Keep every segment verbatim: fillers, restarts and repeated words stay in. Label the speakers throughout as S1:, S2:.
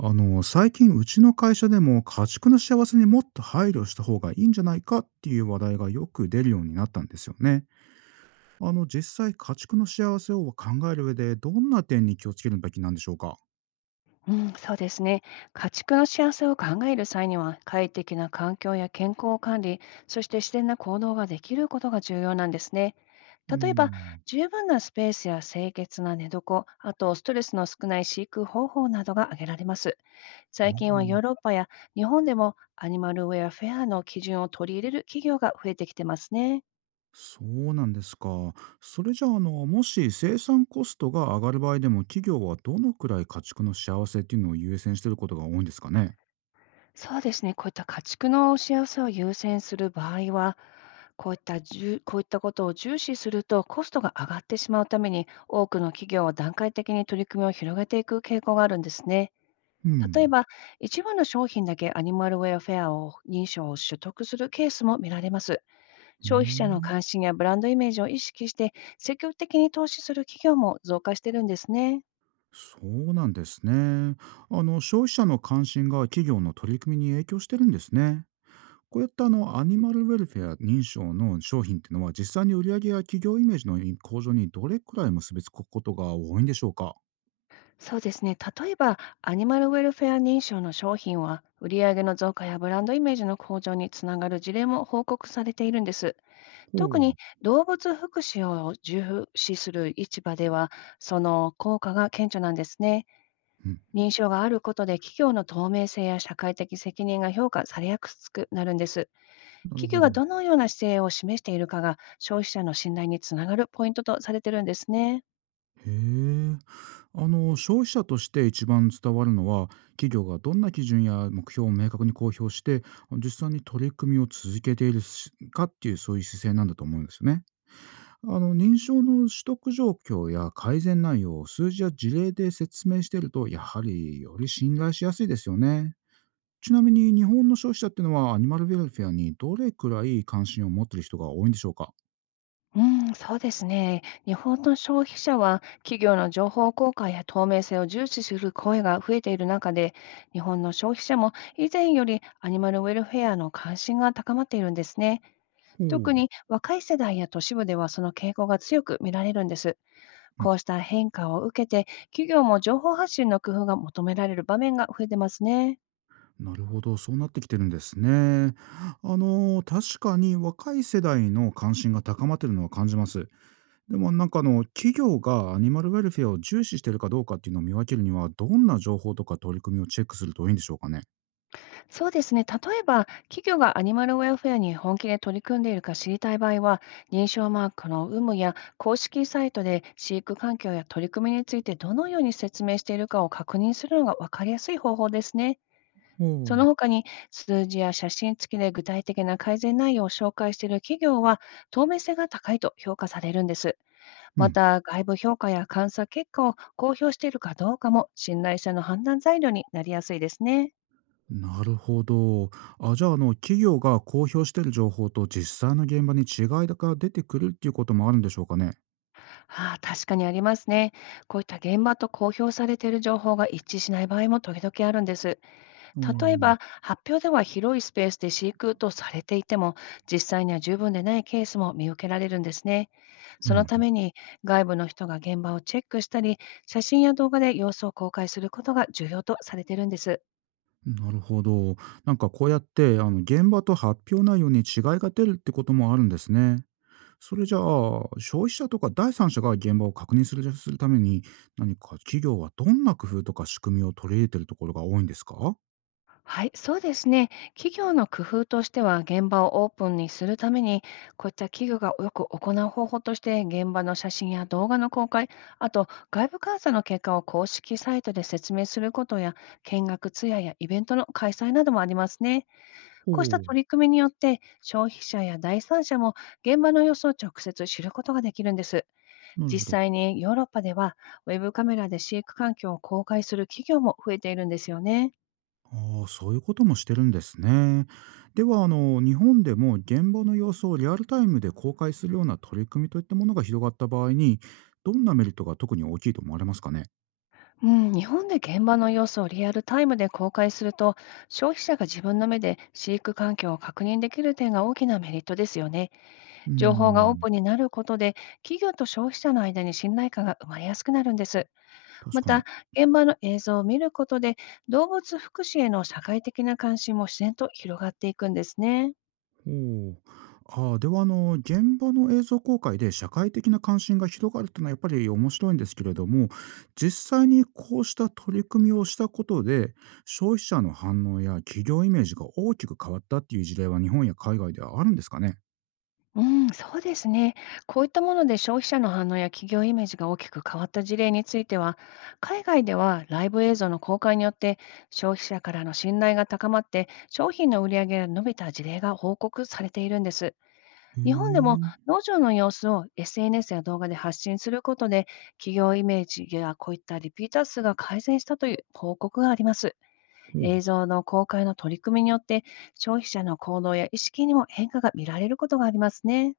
S1: あの、最近うちの会社でも家畜の幸せにもっと配慮した方がいいんじゃないかっていう話題がよく出るようになったんですよね。あの、実際家畜の幸せを考える上でどんな点に気をつけるべきなんでしょうか。
S2: うん、そうですね。家畜の幸せを考える際には、快適な環境や健康管理、そして自然な行動ができることが重要なんですね。
S1: う
S2: 例えば、
S1: ん。
S2: 十分なスペースや清潔な寝床、あとストレスの少ない飼育方法などが挙げられます。
S1: あ
S2: 最近はヨ
S1: ー。
S2: ーロッパや日本でもアニマルウェアフェアの基準を取り入れる企業が増えてきてますね。
S1: そうなんですか。それじゃあ、あの、もし生産コストが上がる場合でも企業はどのくらい家畜の幸せっていうのを優先してることが多いんですかね。
S2: そうですね、こういった家畜の幸せを優先する場合は、こういったじゅこういったことを重視するとコストが上がってしまうために、多くの企業は段階的に取り組みを広げていく傾向があるんですね。
S1: う
S2: 例え
S1: ん。
S2: ば、一部の商品だけアニマルウェルフェアを認証を取得するケースも見られます。
S1: へ
S2: 消費者の
S1: え。
S2: 関心やブランドイメージを意識して、積極的に投資する企業も増加してるんですね。
S1: そうなんですね。あの消費者の関心が企業の取り組みに影響してるんですね。こういったあのアニマルウェルフェア認証の商品っていうのは実際に売り上げや企業イメージの向上にどれくらい結びつくことが多いんでしょうか。
S2: そうですね。例えば、アニマルウェルフェア認証の商品は、売上の増加やブランドイメージの向上につながる事例も報告されているんです。
S1: ほ
S2: 特に
S1: う。
S2: 動物福祉を重視する市場では、その効果が顕著なんですね。
S1: うん、
S2: 認証があることで企業の透明性や社会的責任が評価されやすくなるんです。
S1: なる
S2: 企業
S1: ほ
S2: が
S1: ど。
S2: どのような姿勢を示しているかが消費者の信頼につながるポイントとされているんですね。
S1: へえ。あの消費者として一番伝わるのは企業がどんな基準や目標を明確に公表して実際に取り組みを続けているしかっていうそういう姿勢なんだと思うんですよね。あの認証の取得状況や改善内容を数字や事例で説明していると、やはりより信頼しやすいですよね。ちなみに日本の消費者ってのはアニマルウェルフェアにどれくらい関心を持っている人が多いんでしょうか。
S2: うん、そうですね。日本の消費者は企業の情報公開や透明性を重視する声が増えている中で、日本の消費者も以前よりアニマルウェルフェアの関心が高まっているんですね。
S1: ほう、う
S2: 特に若い世代や都市部ではその傾向が強く見られるんです。
S1: ん、
S2: こうした変化を受けて、企業も情報発信の工夫が求められる場面が増えてますね。
S1: なるほど。そうなってきてるんですね。あの確かに若い世代の関心が高まってるのは感じます。でもなんかあの企業がアニマルウェルフェアを重視しているかどうかっていうのを見分けるにはどんな情報とか取り組みをチェックするといいんでしょうかね。
S2: そうですね。例えば、企業がアニマルウェルフェアに本気で取り組んでいるか知りたい場合は、認証マークの有無や公式サイトで飼育環境や取り組みについてどのように説明しているかを確認するのが分かりやすい方法ですね。
S1: ほ
S2: その
S1: う。
S2: 他に、数字や写真付きで具体的な改善内容を紹介している企業は、透明性が高いと評価されるんです。
S1: う
S2: ま
S1: ん、
S2: た、外部評価や監査結果を公表しているかどうかも、信頼者の判断材料になりやすいですね。
S1: なるほど。あ、じゃあ、あの、企業が公表している情報と実際の現場に違いが出てくるっていうこともあるんでしょうかね？
S2: ああ、確かにありますね。こういった現場と公表されている情報が一致しない場合も時々あるんです。
S1: うー
S2: 例え
S1: ん。
S2: ば、発表では広いスペースで飼育とされていても、実際には十分でないケースも見受けられるんですね。
S1: う
S2: そのた
S1: ん、
S2: めに、外部の人が現場をチェックしたり、写真や動画で様子を公開することが重要とされているんです。
S1: なるほど。なんかこうやって、あの、現場と発表内容に違いが出るってこともあるんですね。それじゃあ、消費者とか第三者が現場を確認するするために、何か企業はどんな工夫とか仕組みを取り入れてるところが多いんですか？ほ
S2: はい、そうですね。企業の工夫としては、現場をオープンにするために、こういった企業がよく行う方法として、現場の写真や動画の公開、あと外部監査の結果を公式サイトで説明することや、見学ツアーやイベントの開催などもありますね。こうした
S1: う。
S2: 取り組みによって、消費者や第三者も現場の様子を直接知ることができるんです。
S1: なる
S2: 実
S1: ほど。
S2: 際にヨーロッパでは、ウェブカメラで飼育環境を公開する企業も増えているんですよね。
S1: ああ、そういうこともしてるんですね。では、あの、日本でも現場の様子をリアルタイムで公開するような取り組みといったものが広がった場合に、どんなメリットが特に大きいと思われますかね。
S2: うん、日本で現場の様子をリアルタイムで公開すると、消費者が自分の目で飼育環境を確認できる点が大きなメリットですよね。
S1: うー
S2: 情報がオー
S1: ん、
S2: プンになることで、企業と消費者の間に信頼感が生まれやすくなるんです。
S1: 確
S2: ま
S1: か
S2: た、
S1: に。
S2: 現場の映像を見ることで、動物福祉への社会的な関心も自然と広がっていくんですね。
S1: ほう。ああ、では、あの、現場の映像公開で社会的な関心が広がるというのはやっぱり面白いんですけれども、実際にこうした取り組みをしたことで、消費者の反応や企業イメージが大きく変わったっていう事例は日本や海外ではあるんですかね。
S2: うん、そうですね。こういったもので消費者の反応や企業イメージが大きく変わった事例については、海外ではライブ映像の公開によって消費者からの信頼が高まって、商品の売り上げが伸びた事例が報告されているんです。
S1: へえ。
S2: 日本でも農場の様子を エスエヌエス や動画で発信することで、企業イメージやこういったリピーター数が改善したという報告があります。
S1: ほう。
S2: 映像の公開の取り組みによって、消費者の行動や意識にも変化が見られることがありますね。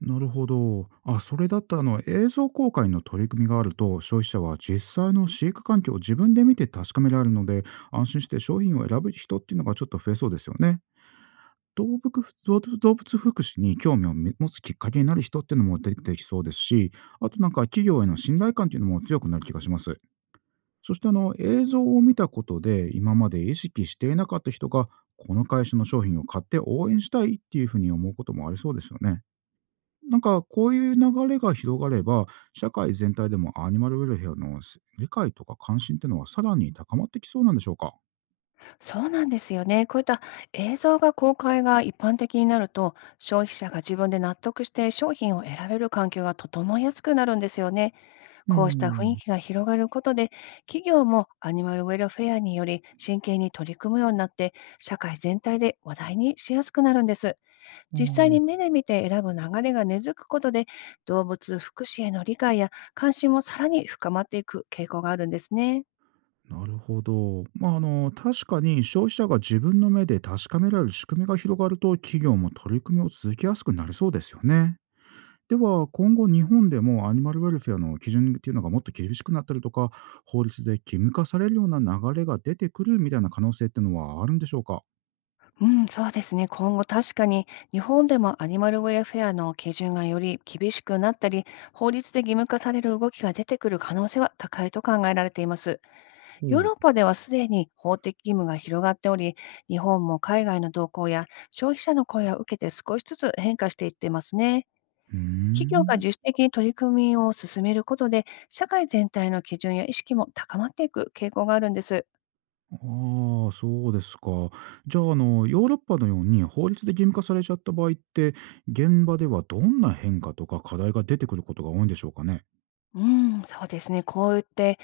S1: なるほど。あ、それだったらあの映像公開の取り組みがあると、消費者は実際の飼育環境を自分で見て確かめられるので、安心して商品を選ぶ人っていうのがちょっと増えそうですよね。動物動物動物福祉に興味を持つきっかけになる人っていうのも出てきそうですし、あとなんか企業への信頼感っていうのも強くなる気がします。そしてあの映像を見たことで、今まで意識していなかった人が、この会社の商品を買って応援したいっていうふうに思うこともありそうですよね。なんかこういう流れが広がれば、社会全体でもアニマルウェルヘアの理解とか関心っていうのはさらに高まってきそうなんでしょうか？
S2: そうなんですよね。こういった映像が公開が一般的になると、消費者が自分で納得して商品を選べる環境が整いやすくなるんですよね。
S1: うー
S2: こうした雰囲
S1: ん、
S2: 気が広がることで、企業もアニマルウェルフェアにより真剣に取り組むようになって、社会全体で話題にしやすくなるんです。
S1: あ
S2: 実際に目
S1: あ。
S2: で見て選ぶ流れが根付くことで、動物福祉への理解や関心もさらに深まっていく傾向があるんですね。
S1: なるほど。まあ、あの、確かに消費者が自分の目で確かめられる仕組みが広がると、企業も取り組みを続けやすくなりそうですよね。では、今後日本でもアニマルウェルフェアの基準っていうのがもっと厳しくなったりとか、法律で義務化されるような流れが出てくるみたいな可能性っていうのはあるんでしょうか？
S2: うん、そうですね。今後確かに日本でもアニマルウェルフェアの基準がより厳しくなったり、法律で義務化される動きが出てくる可能性は高いと考えられています。
S1: ほ
S2: ヨー
S1: う。
S2: ロッパではすでに法的義務が広がっており、日本も海外の動向や消費者の声を受けて少しずつ変化していってますね。
S1: うー
S2: 企業が
S1: ん。
S2: 自主的に取り組みを進めることで、社会全体の基準や意識も高まっていく傾向があるんです。
S1: ああ、そうですか。じゃあ、あの、ヨーロッパのように法律で義務化されちゃった場合って、現場ではどんな変化とか課題が出てくることが多いんでしょうかね。
S2: うん、そうですね。こう言って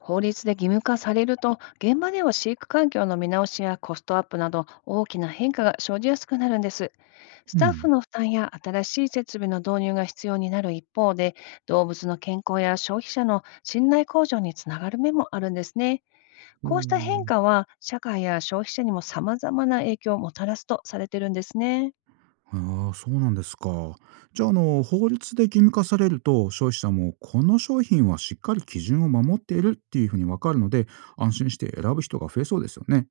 S2: 法律で義務化されると、現場では飼育環境の見直しやコストアップなど大きな変化が生じやすくなるんです。ス
S1: う
S2: タッフ
S1: ん。
S2: の負担や新しい設備の導入が必要になる一方で、動物の健康や消費者の信頼向上につながる面もあるんですね。こうした変
S1: お
S2: 化は、社会や消費者にも様々な影響をもたらすとされてるんですね。
S1: ーああ、そうなんですか。じゃあ、あの、法律で義務化されると、消費者もこの商品はしっかり基準を守っているっていうふうにわかるので、安心して選ぶ人が増えそうですよね。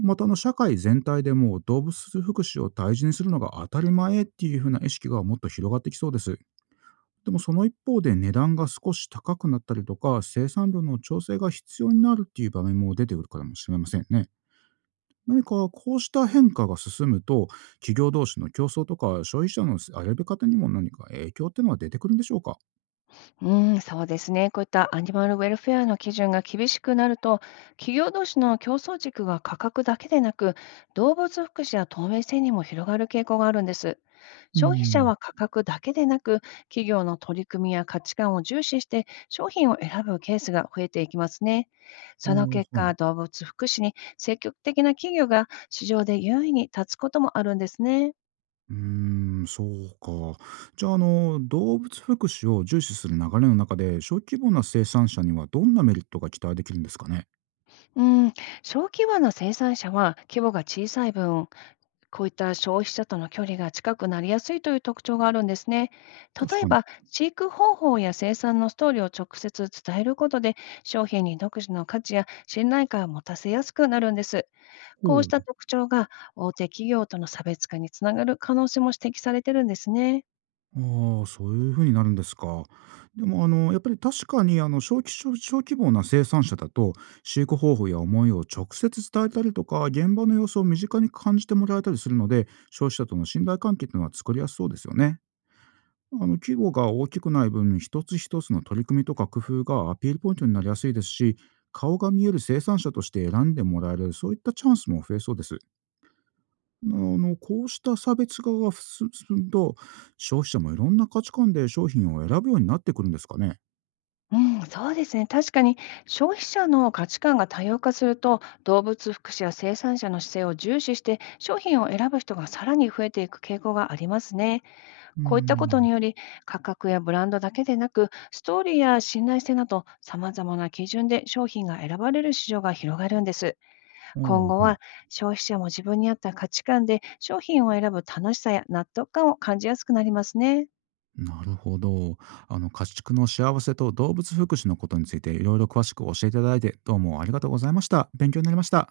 S1: また、あの、社会全体でも動物福祉を大事にするのが当たり前っていうふうな意識がもっと広がってきそうです。でもその一方で値段が少し高くなったりとか、生産量の調整が必要になるっていう場面も出てくるかもしれませんね。何かこうした変化が進むと、企業同士の競争とか消費者の選び方にも何か影響っていうのは出てくるんでしょうか。
S2: うん、そうですね。こういったアニマルウェルフェアの基準が厳しくなると、企業同士の競争軸が価格だけでなく、動物福祉や透明性にも広がる傾向があるんです。
S1: うー
S2: 消費者
S1: ん。
S2: は価格だけでなく、企業の取り組みや価値観を重視して商品を選ぶケースが増えていきますね。
S1: あ
S2: その
S1: ー、
S2: 結
S1: は
S2: 果、
S1: い。
S2: 動物福祉に積極的な企業が市場で優位に立つこともあるんですね。
S1: うーん、そうか。じゃあ、あの、動物福祉を重視する流れの中で、小規模な生産者にはどんなメリットが期待できるんですかね。
S2: うん、小規模な生産者は規模が小さい分、こういった消費者との距離が近くなりやすいという特徴があるんですね。
S1: 確
S2: 例え
S1: かに。
S2: ば、飼育方法や生産のストーリーを直接伝えることで、商品に独自の価値や信頼感を持たせやすくなるんです。
S1: ほ
S2: こうし
S1: う。
S2: た特徴が大手企業との差別化につながる可能性も指摘されてるんですね。
S1: ああ、そういうふうになるんですか。でもあの、やっぱり確かにあの、小規小小規模な生産者だと、飼育方法や思いを直接伝えたりとか、現場の様子を身近に感じてもらえたりするので、消費者との信頼関係というのは作りやすそうですよね。あの、規模が大きくない分、一つ一つの取り組みとか工夫がアピールポイントになりやすいですし、顔が見える生産者として選んでもらえる、そういったチャンスも増えそうです。あの、こうした差別化が進むと、消費者もいろんな価値観で商品を選ぶようになってくるんですかね？
S2: うん、そうですね。確かに消費者の価値観が多様化すると、動物福祉や生産者の姿勢を重視して、商品を選ぶ人がさらに増えていく傾向がありますね。
S1: うー
S2: こういったこと
S1: ん。
S2: により、価格やブランドだけでなく、ストーリーや信頼性など、様々な基準で商品が選ばれる市場が広がるんです。今
S1: お
S2: 後
S1: あ、はい。
S2: は、消費者も自分に合った価値観で商品を選ぶ楽しさや納得感を感じやすくなりますね。
S1: なるほど。あの、家畜の幸せと動物福祉のことについて、いろいろ詳しく教えていただいて、どうもありがとうございました。勉強になりました。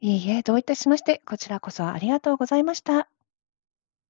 S2: いいえ、どういたしまして、こちらこそありがとうございました。